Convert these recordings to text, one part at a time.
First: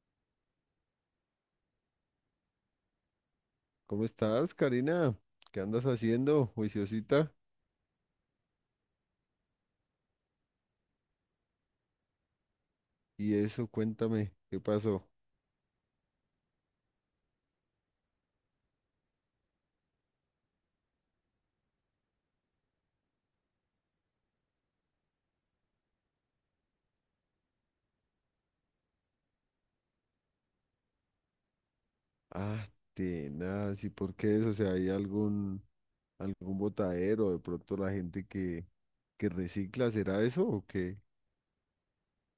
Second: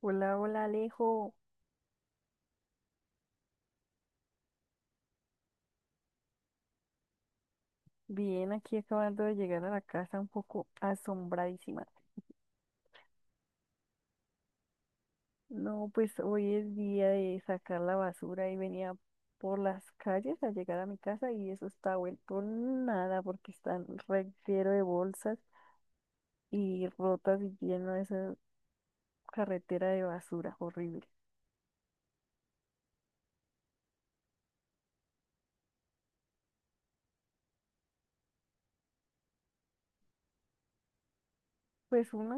Hola, hola Alejo. ¿Cómo estás, Karina? ¿Qué andas haciendo, juiciosita? Bien, aquí acabando de llegar a la casa un poco asombradísima. Y eso, cuéntame, ¿qué pasó? No, pues hoy es día de sacar la basura y venía por las calles a llegar a mi casa y eso está vuelto nada porque están reguero de bolsas y rotas y lleno de esa carretera de basura horrible. Ah, tenaz, ¿y por qué eso? O sea, ¿hay algún botadero? De pronto la gente que recicla, ¿será eso o qué? Pues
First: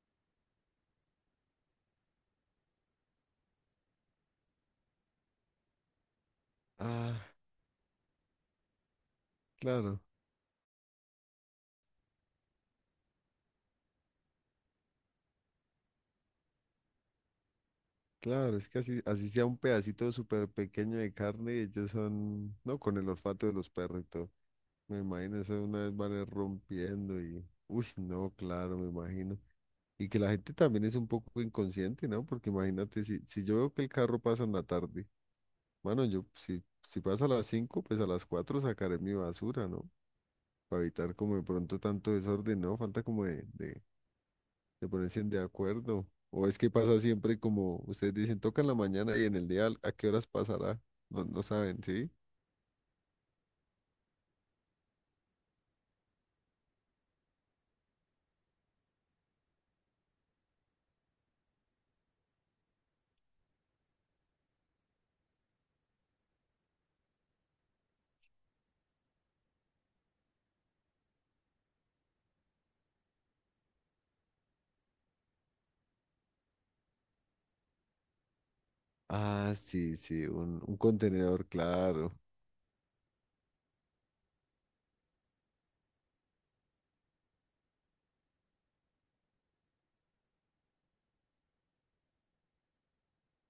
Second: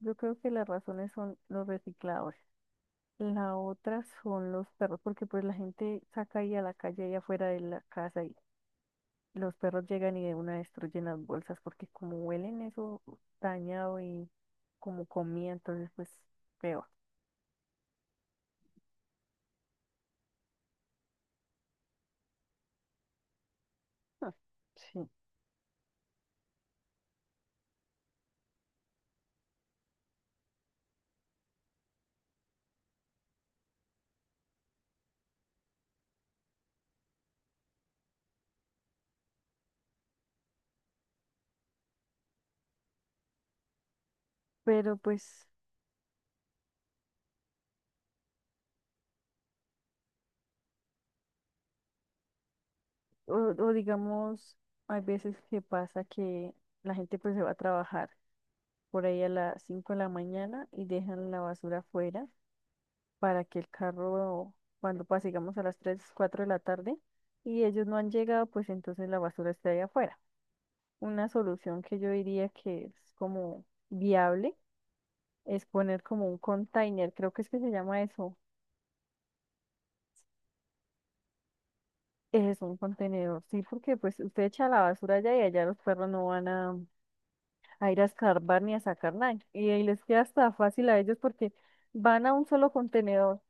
yo creo que las razones son los recicladores. La otra son los perros, porque pues la gente saca ahí a la calle, ahí Ah, afuera de la casa. Los perros claro, llegan y de una destruyen las bolsas porque como huelen eso dañado y como comida, entonces pues peor. claro, es que así sea un pedacito súper pequeño de carne, ellos son, no, con el olfato de los perros y todo. Ah, Me sí. imagino eso de una vez van a ir rompiendo y, uy, no, claro, me imagino. Y que la gente también es un poco inconsciente, ¿no? Porque imagínate, si yo veo que el carro pasa en la tarde, bueno, yo si, si pasa a las 5, pues a las 4 sacaré mi basura, ¿no? Para evitar como de pronto tanto desorden, ¿no? Falta como de Pero ponerse en de pues, acuerdo. O es que pasa siempre como ustedes dicen, toca en la mañana y en el día, ¿a qué horas pasará? No, no saben, ¿sí? o digamos, hay veces que pasa que la gente pues se va a trabajar por ahí a las 5 de la mañana y dejan la basura afuera para que el carro, cuando pase, digamos, a las 3 4 de la tarde y ellos no han llegado, pues entonces la basura está ahí afuera. Una solución que yo diría que es como viable es poner como un container, creo que es que se llama eso. Ah, sí, sí, un contenedor, claro. Es un contenedor, sí, porque pues usted echa la basura allá y allá los perros no van a ir a escarbar ni a sacar nada. Y ahí les queda hasta fácil a ellos porque van a un solo contenedor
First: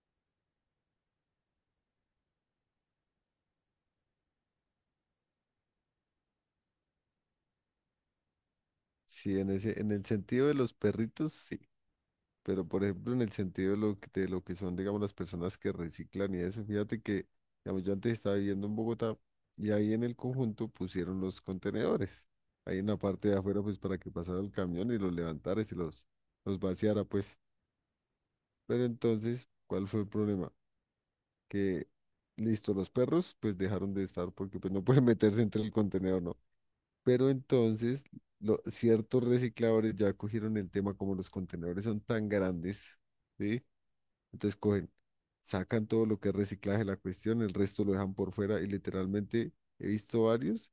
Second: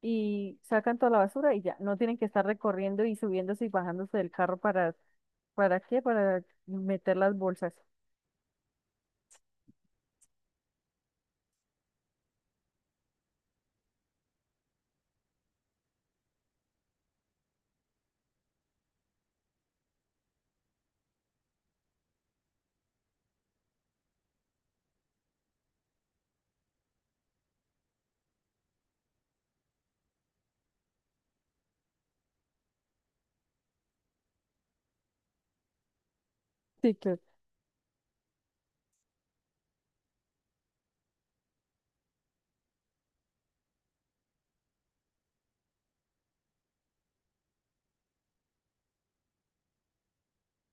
y sacan toda la basura y ya, no tienen que estar recorriendo y subiéndose y bajándose del carro ¿para qué? Para meter las bolsas. Sí, en el sentido de los perritos, sí. Pero, por ejemplo, en el sentido de lo que son, digamos, las personas que reciclan y eso, fíjate que, digamos, yo antes estaba viviendo en Bogotá y ahí en el conjunto pusieron los contenedores. Ahí en la parte de afuera, pues, para que pasara el camión y los levantara y se los vaciara, pues. Pero entonces, ¿cuál fue el problema? Que, listo, los perros, pues, dejaron de estar porque, pues, no pueden meterse entre el contenedor, ¿no? Sí, claro. Pero entonces, ciertos recicladores ya cogieron el tema, como los contenedores son tan grandes, ¿sí? Entonces cogen, sacan todo lo que es reciclaje, de la cuestión, el resto lo dejan por fuera y literalmente he visto varios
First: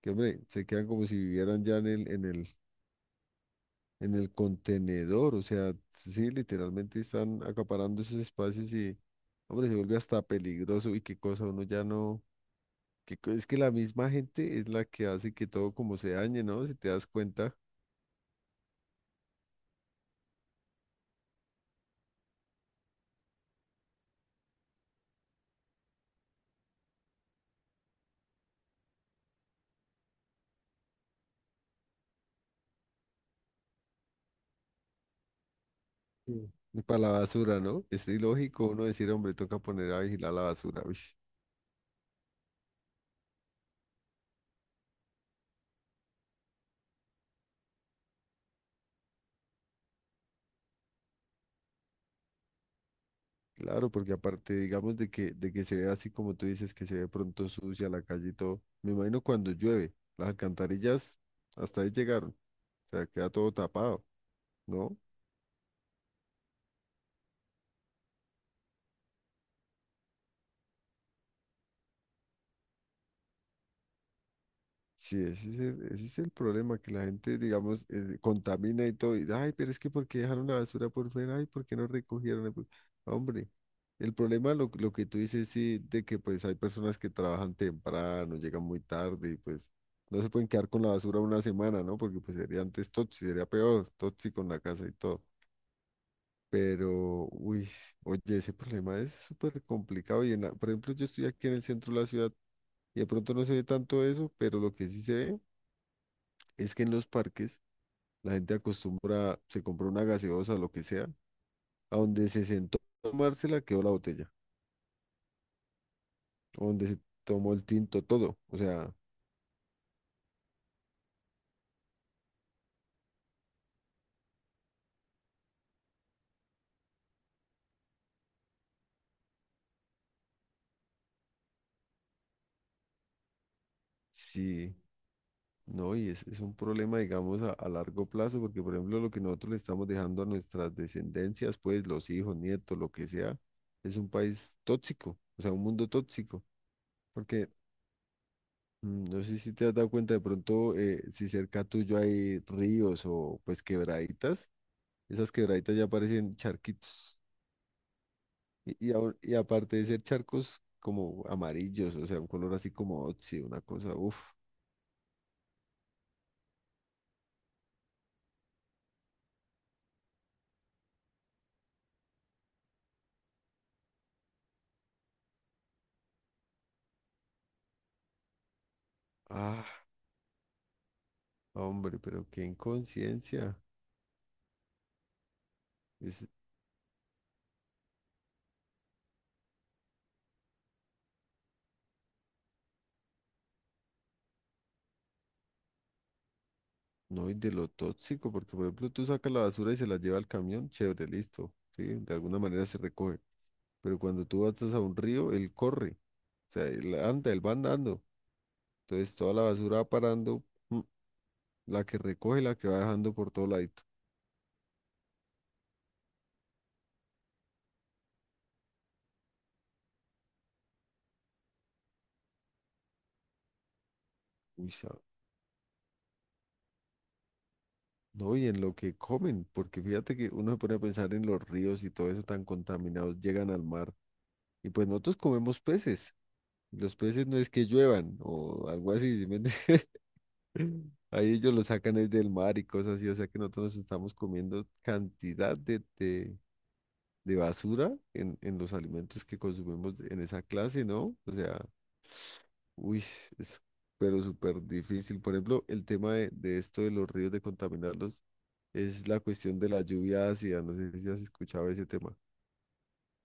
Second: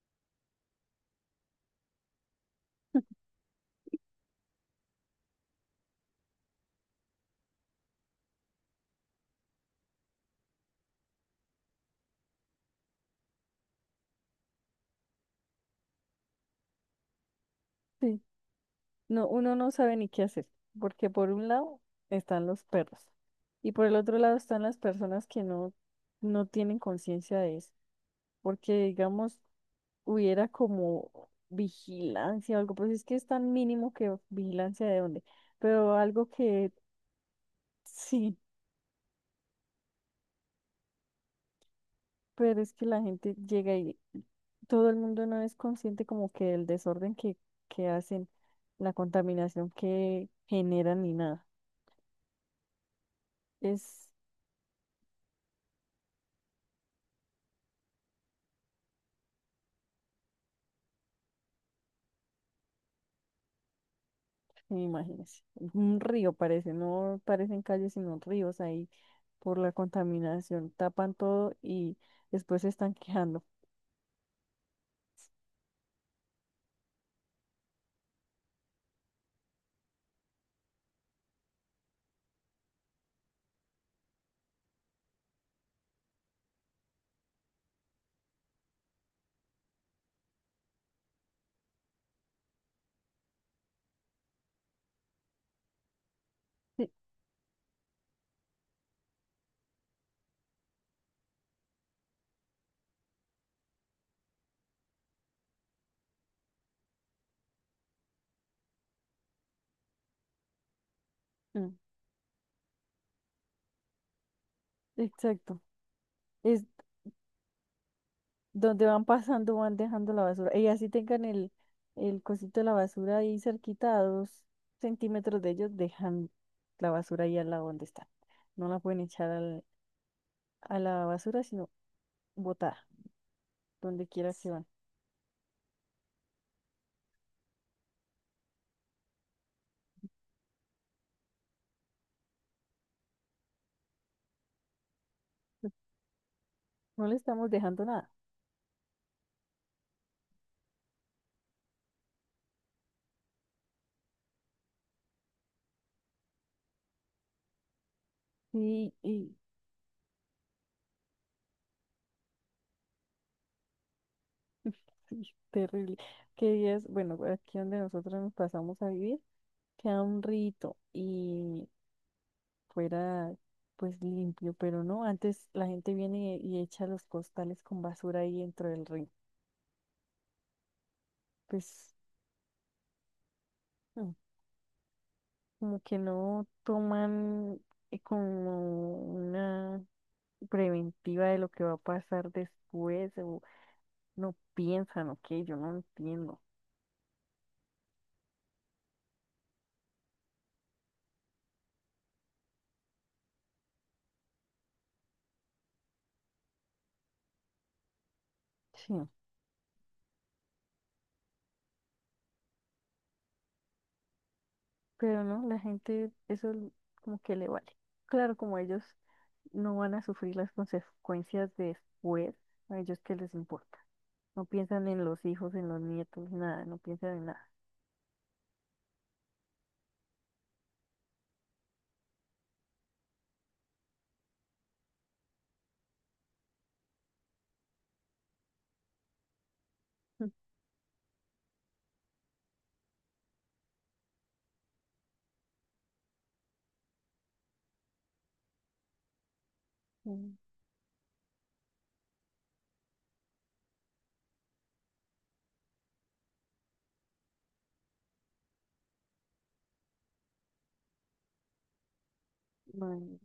que, hombre, se quedan como si vivieran ya en el, en el, en el contenedor. O sea, sí, literalmente están acaparando esos espacios y, hombre, se vuelve hasta peligroso y qué cosa, uno ya no. Es que la misma gente es la que hace que todo como se dañe, ¿no? Si te das cuenta. Sí, no, uno no sabe ni qué hacer, porque por un lado están los perros y por el otro lado están las personas que no, no tienen conciencia de eso, porque digamos, hubiera como vigilancia o algo, pero es que es tan mínimo que vigilancia de dónde, pero algo Sí. que Para la basura, ¿no? Es sí, ilógico uno decir, hombre, toca poner a vigilar la basura. Uy. pero es que la gente llega y todo el mundo no es consciente como que el desorden que hacen, la contaminación que generan ni nada. Claro, Es, porque aparte, digamos, de que se ve así como tú dices, que se ve pronto sucia la calle y todo. Me imagino cuando llueve, las alcantarillas hasta ahí llegaron, o sea, queda todo tapado, ¿no? imagínense, un río parece, no parecen calles sino ríos ahí por la contaminación, tapan todo y después se están quejando. Sí, ese es el problema, que la gente, digamos, contamina y todo. Y, ay, pero es que ¿por qué dejaron la basura por fuera? Ay, ¿por qué no recogieron? Hombre, el problema, lo que tú dices, sí, de que pues hay personas que trabajan temprano, llegan muy tarde y pues no se pueden quedar con la basura una semana, ¿no? Porque pues sería antes tóxico, sería peor, tóxico en la casa y todo. Sí, Pero, uy, oye, ese problema es súper complicado. Y en por ejemplo, yo estoy aquí en el centro de la ciudad y de pronto no se ve tanto eso, pero lo que sí se ve es que en los parques la gente acostumbra, se compra una gaseosa, lo que sea, mm, a donde se sentó a tomársela quedó la botella, exacto. Es o donde se tomó el tinto, todo. O donde sea, van pasando van dejando la basura. Y así tengan el cosito de la basura ahí cerquita a 2 centímetros de ellos, dejan la basura ahí al lado donde están. No la pueden echar a la basura, sino botada, donde quiera que van. sí, no, y es un problema, digamos, a largo plazo, porque por ejemplo lo que nosotros le estamos dejando a nuestras descendencias, pues los hijos, nietos, lo que sea, es un país tóxico, o sea, un mundo tóxico, No le estamos porque... dejando nada. mm, No sé si te has dado cuenta de pronto si cerca tuyo hay ríos o pues quebraditas. Esas quebraditas ya parecen charquitos. Y, y, Y, ahor- y y aparte de ser charcos como amarillos, o sea, un color así como óxido, una cosa, uff. sí, terrible. Que días, bueno, aquí donde nosotros nos pasamos a vivir, queda un rito y fuera pues limpio, pero no, antes la gente viene y echa los costales con basura ahí dentro del río. Ah, Pues hombre, pero qué inconsciencia. mm, como que Es, no toman como una preventiva de lo que va a pasar después, o no piensan, o qué, yo no entiendo. no, y de lo tóxico, porque por ejemplo tú sacas la basura y se la lleva al camión, chévere, listo. Sí, de alguna manera se recoge. Pero cuando tú vas a un río, él corre. O sea, él anda, él va andando. Sí, Entonces toda la basura va parando, mm, la que recoge, y la que va dejando por todo ladito. pero no, la gente eso como que le vale. Claro, como ellos no van a sufrir las consecuencias de después, a ellos qué les importa. No Uy, piensan en los hijos, en los nietos, nada, no piensan en nada. no, y en lo que comen, porque fíjate que uno se pone a pensar en los ríos y todo eso tan contaminados, llegan al mar. Y pues nosotros comemos peces. Los peces no es que lluevan o algo así, ¿sí me entiendes? Ahí ellos los sacan es del mar y cosas así, o sea que nosotros nos estamos comiendo cantidad de basura en los alimentos que consumimos en Ujú. esa clase, ¿no? O sea, uy, es pero súper difícil. Por ejemplo, el tema de esto de los ríos, de contaminarlos, es la cuestión de la lluvia ácida. No sé si has escuchado ese tema. Man,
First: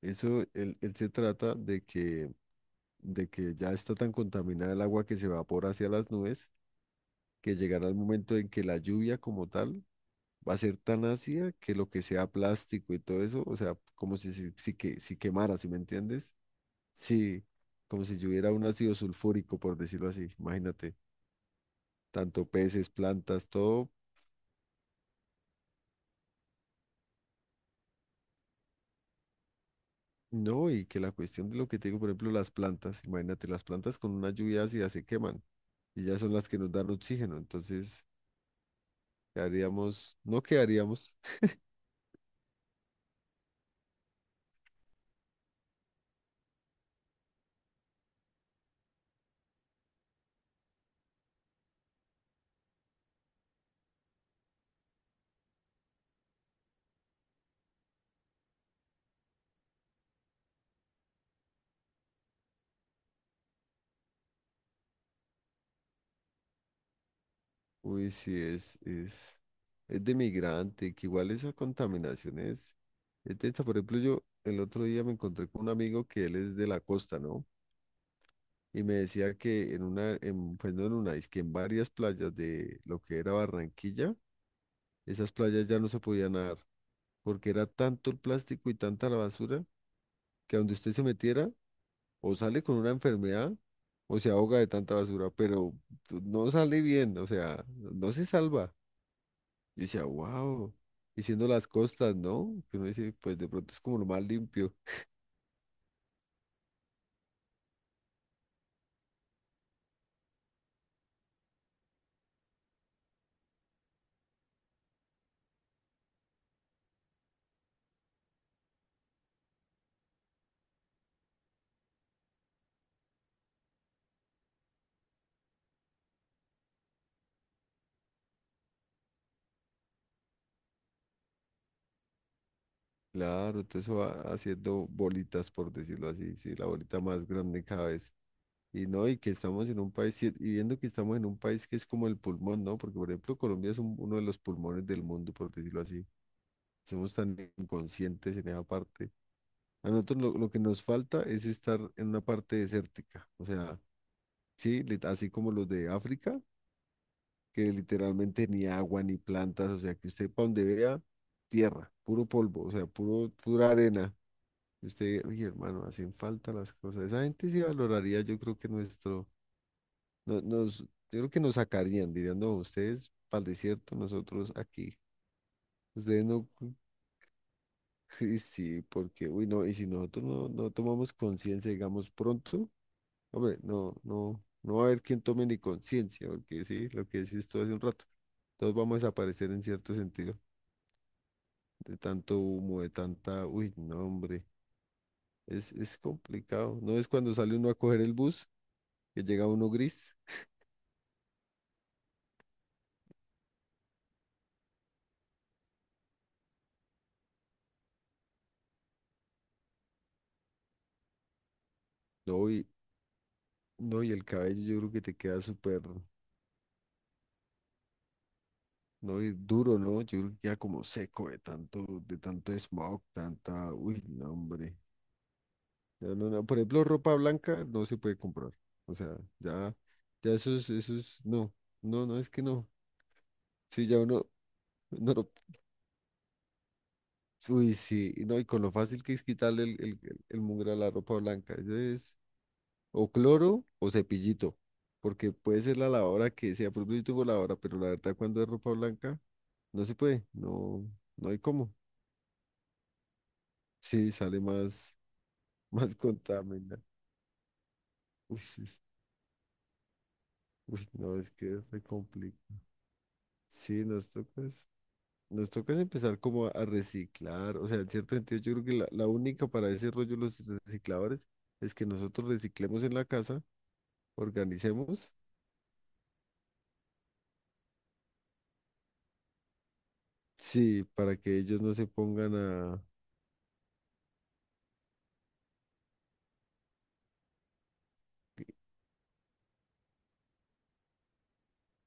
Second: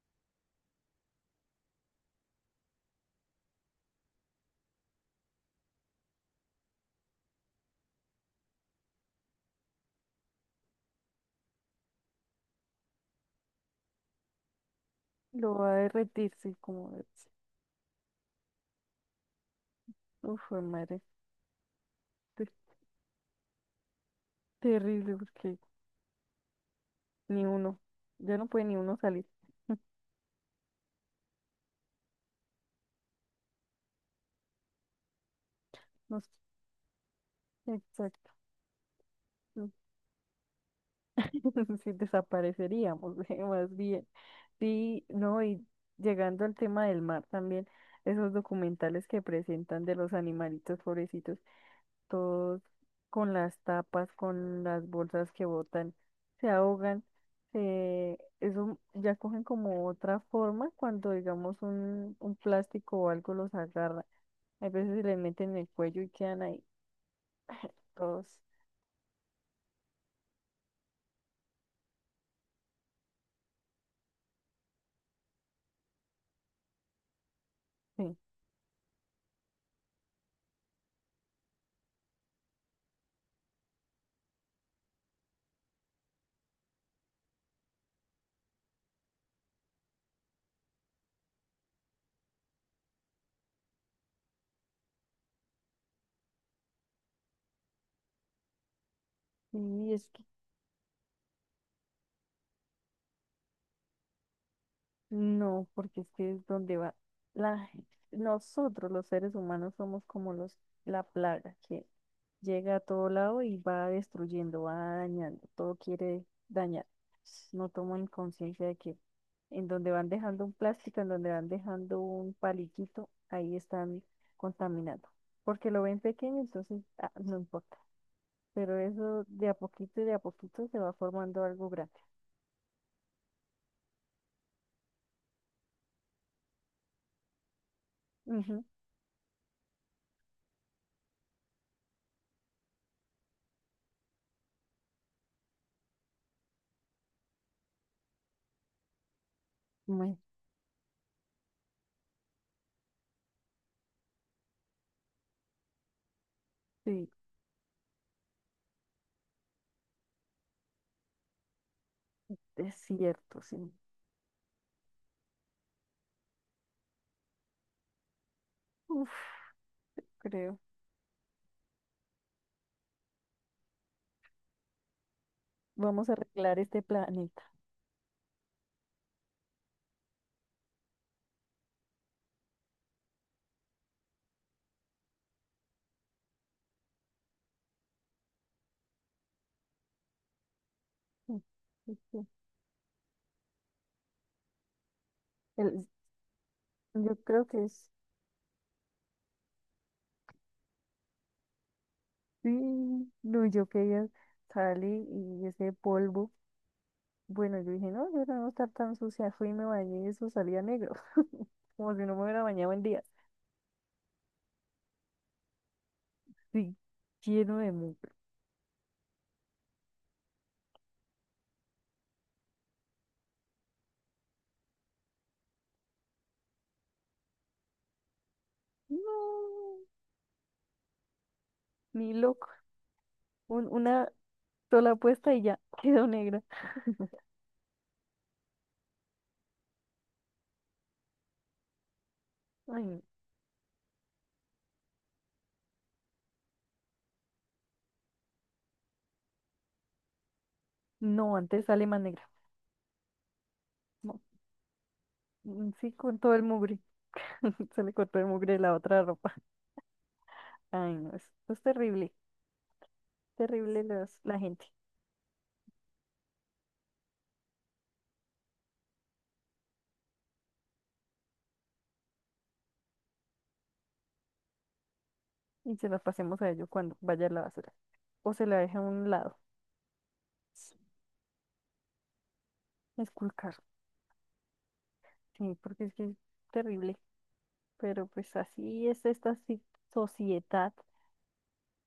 Eso, él se trata de que ya está tan contaminada el agua que se evapora hacia las nubes, que llegará el momento en que la lluvia como tal va a ser tan ácida que lo que sea plástico y todo eso, o sea, como si lo quemara, ¿si va a me entiendes? derretirse, como es. Sí, como si lloviera un ácido sulfúrico, por decirlo así, Uf, fue imagínate. madre, Tanto te- peces, plantas, todo. terrible, porque ni uno, ya no puede ni uno salir. No, y que la cuestión de lo que te digo, por ejemplo, las plantas, imagínate, las plantas con una lluvia ácida se queman y No ya sé, son las que nos dan oxígeno, entonces exacto. quedaríamos, no quedaríamos. Si desapareceríamos, más bien. Sí, no, y llegando al tema del mar también, esos documentales que presentan de los animalitos pobrecitos, todos con las tapas, con las bolsas que botan, se ahogan, se, eso ya cogen como otra forma cuando digamos un plástico o algo los agarra. Hay veces se les meten en el cuello y quedan ahí. Uy, Todos. sí, es de migrante, que igual esa contaminación es densa. Por ejemplo, yo el otro día me encontré con un amigo que él es de la costa, ¿no? Sí, Y me decía que pues no en una, es que en varias playas de lo que era Barranquilla, esas playas ya no se podían nadar porque era tanto el plástico y tanta la basura que a donde usted se metiera o sale con una enfermedad o se ahoga de tanta basura, pero no sale bien, o sea, no se salva. Yo y decía, es wow, y siendo las costas, ¿no? Que uno dice, pues de pronto es como lo más limpio. no, porque es que es donde va la, nosotros los seres humanos somos como la plaga que llega a todo lado y va destruyendo, va dañando, todo quiere dañar. No toman conciencia de que en donde van dejando un plástico, en donde van dejando un paliquito, ahí están contaminando. Porque lo ven pequeño, entonces ah, no importa. Pero eso de a poquito y de a poquito se va formando algo grande. Claro, todo eso va haciendo bolitas, por decirlo así, sí, la bolita más grande cada vez. Ujú. Y no, y que estamos en un país, y viendo que estamos en un país que es como el pulmón, ¿no? Porque, por ejemplo, Colombia es uno de los pulmones del mundo, por decirlo así. Somos tan inconscientes en esa parte. A Bueno, nosotros lo que nos falta es estar en una parte desértica. O sea, sí, así como los de África, sí, que literalmente ni agua ni plantas. O sea, que usted para donde vea, tierra, puro polvo, o es sea, puro, cierto, pura sí. arena. Y usted, oye, hermano, hacen falta las cosas. Esa gente sí valoraría, Uf, creo. Yo creo que nos sacarían, dirían, no, ustedes para el desierto, nosotros aquí. Vamos a Ustedes no. arreglar este planeta. Y sí, porque, uy, no, y si nosotros no tomamos conciencia, digamos, pronto, hombre, no, no, no va a haber quien tome ni conciencia, porque sí, lo que decís todo hace un rato, todos vamos a desaparecer en cierto sentido, Mm, de ok. tanto humo, de tanta, uy, no, hombre, es, El- es complicado, no es yo cuando creo sale que uno a es, coger el bus, que llega uno gris, sí. No, yo quería salir y ese polvo. Bueno, yo dije, no, yo no voy a estar tan sucia. Fui y me bañé y eso salía negro. Como si no me hubiera no, y, bañado en días. no, y el cabello yo creo que te queda súper, Sí, lleno de mugre. no, y duro, ¿no? Yo creo que queda como seco de tanto smog, tanta, uy, no, hombre. No, no, no. Por ejemplo, ropa blanca no se puede comprar. O sea, ya, No, ya esos, no, no, ni no, es que loco. no. Sí, ya Una uno, sola no, puesta y ya quedó negra. uy, sí, y no, y con lo fácil que es quitarle el, el mugre a la ropa blanca. Eso es Ay, no, o cloro o cepillito, porque puede ser la lavadora que sea, por ejemplo, yo tengo lavadora, pero la verdad cuando es ropa blanca, no se puede, no, no no, hay antes cómo. sale más negra. Sí, No, sale más, mm, sí, más con todo el mugre. contaminada. Sale con todo el Uy, mugre de sí, la otra ropa. uy, Ay, no, no, es que es es re terrible, complicado. terrible Sí, nos las, la toca. gente. Nos toca es empezar como a reciclar, o sea, en cierto sentido yo creo que la única para ese rollo de los recicladores es que nosotros reciclemos en la casa, organicemos, Y se las pasemos a ellos cuando vaya a la basura. O se la deja a un lado, sí, para que ellos no se pongan a esculcar. Sí, porque es que es terrible. Pero pues así es esta sociedad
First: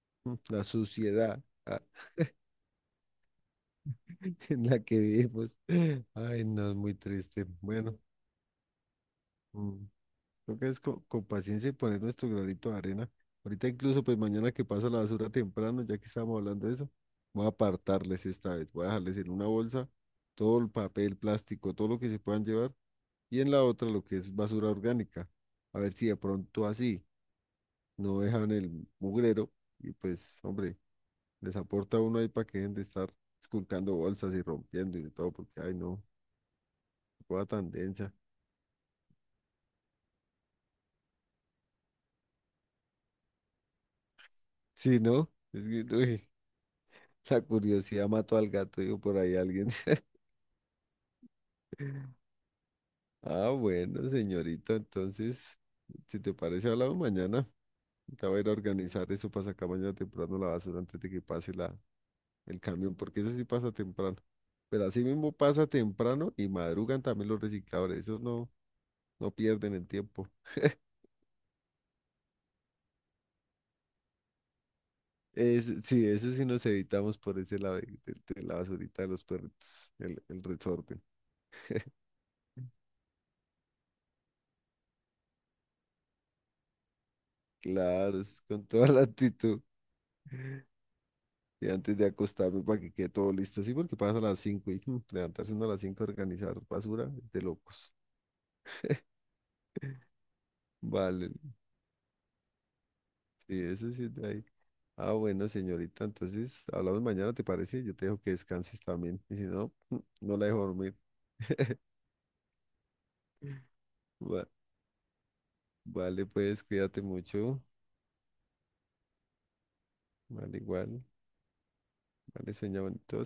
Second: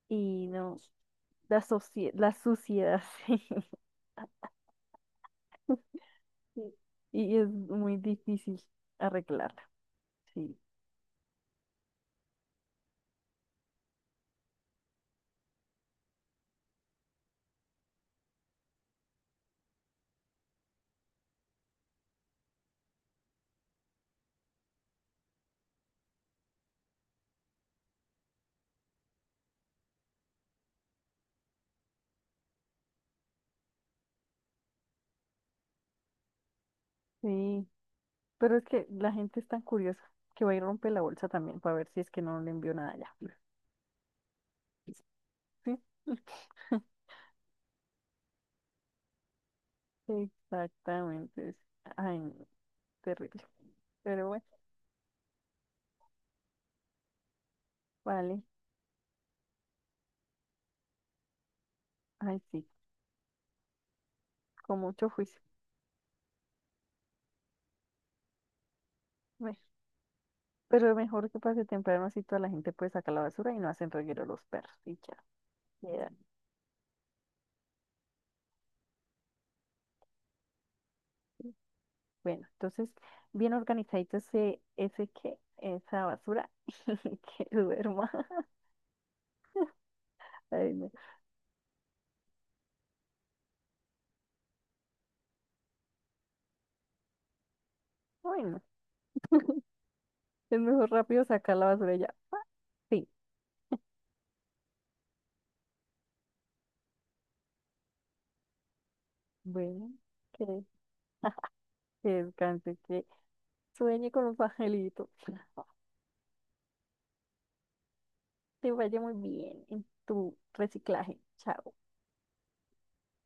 y la no, suciedad ah, la suciedad, sí. en la que vivimos. Ay, no, Sí. es muy Y triste. es muy Bueno, difícil arreglarla. mm, Sí, toca es con, paciencia y poner nuestro granito de arena. Ahorita incluso, pues mañana que pasa la basura temprano, ya que estábamos hablando de eso, voy a apartarles esta vez. Voy a dejarles en una bolsa todo el papel, plástico, todo lo que se puedan llevar, y en la otra lo que es basura orgánica. A ver si de pronto así no dejan el mugrero y pues, hombre, les aporta uno ahí para que dejen de estar esculcando bolsas y rompiendo y de todo, porque, ay no, qué cosa sí. tan densa. Pero es que la gente es tan curiosa que va y rompe la bolsa también para ver si es que no le envió nada ya. Sí, ¿no? Es Sí. que, uy, la curiosidad mató al gato, digo, por ahí alguien. Exactamente. Ay, no, terrible. Ah, bueno, Pero bueno, señorita, entonces, si te parece, hablamos mañana. Ya voy a vale. ir a organizar eso para sacar mañana temprano la basura antes de que pase Ay, el sí, camión, porque eso sí pasa temprano. con Pero así mucho mismo juicio. pasa temprano y madrugan también los recicladores, esos no Bueno, pierden el tiempo. pero mejor que pase temprano, así toda la gente puede sacar la basura y no hacen reguero los perros y ya. Sí, Queda. eso sí nos evitamos por ese lado de la basurita de los perritos, el resorte. Bueno, entonces, bien organizadito esa basura que duerma. Claro, es con toda la actitud. Ay, no. Y antes de acostarme para que quede todo listo, sí, porque pasa a las 5 y levantarse uno a las 5 a organizar basura, de locos. Bueno, es mejor rápido Vale, sacar la basura y ya. ¡Pa! Sí, sí, eso sí es de ahí. Ah, bueno, señorita, entonces hablamos mañana, ¿te parece? Yo te dejo que descanses también. Y si no, bueno, no la dejo que, dormir. que descanse, que sueñe con los Va- angelitos. vale, pues cuídate mucho. Te vaya muy bien en tu Vale, igual. reciclaje. Chao. Vale, sueña bonito.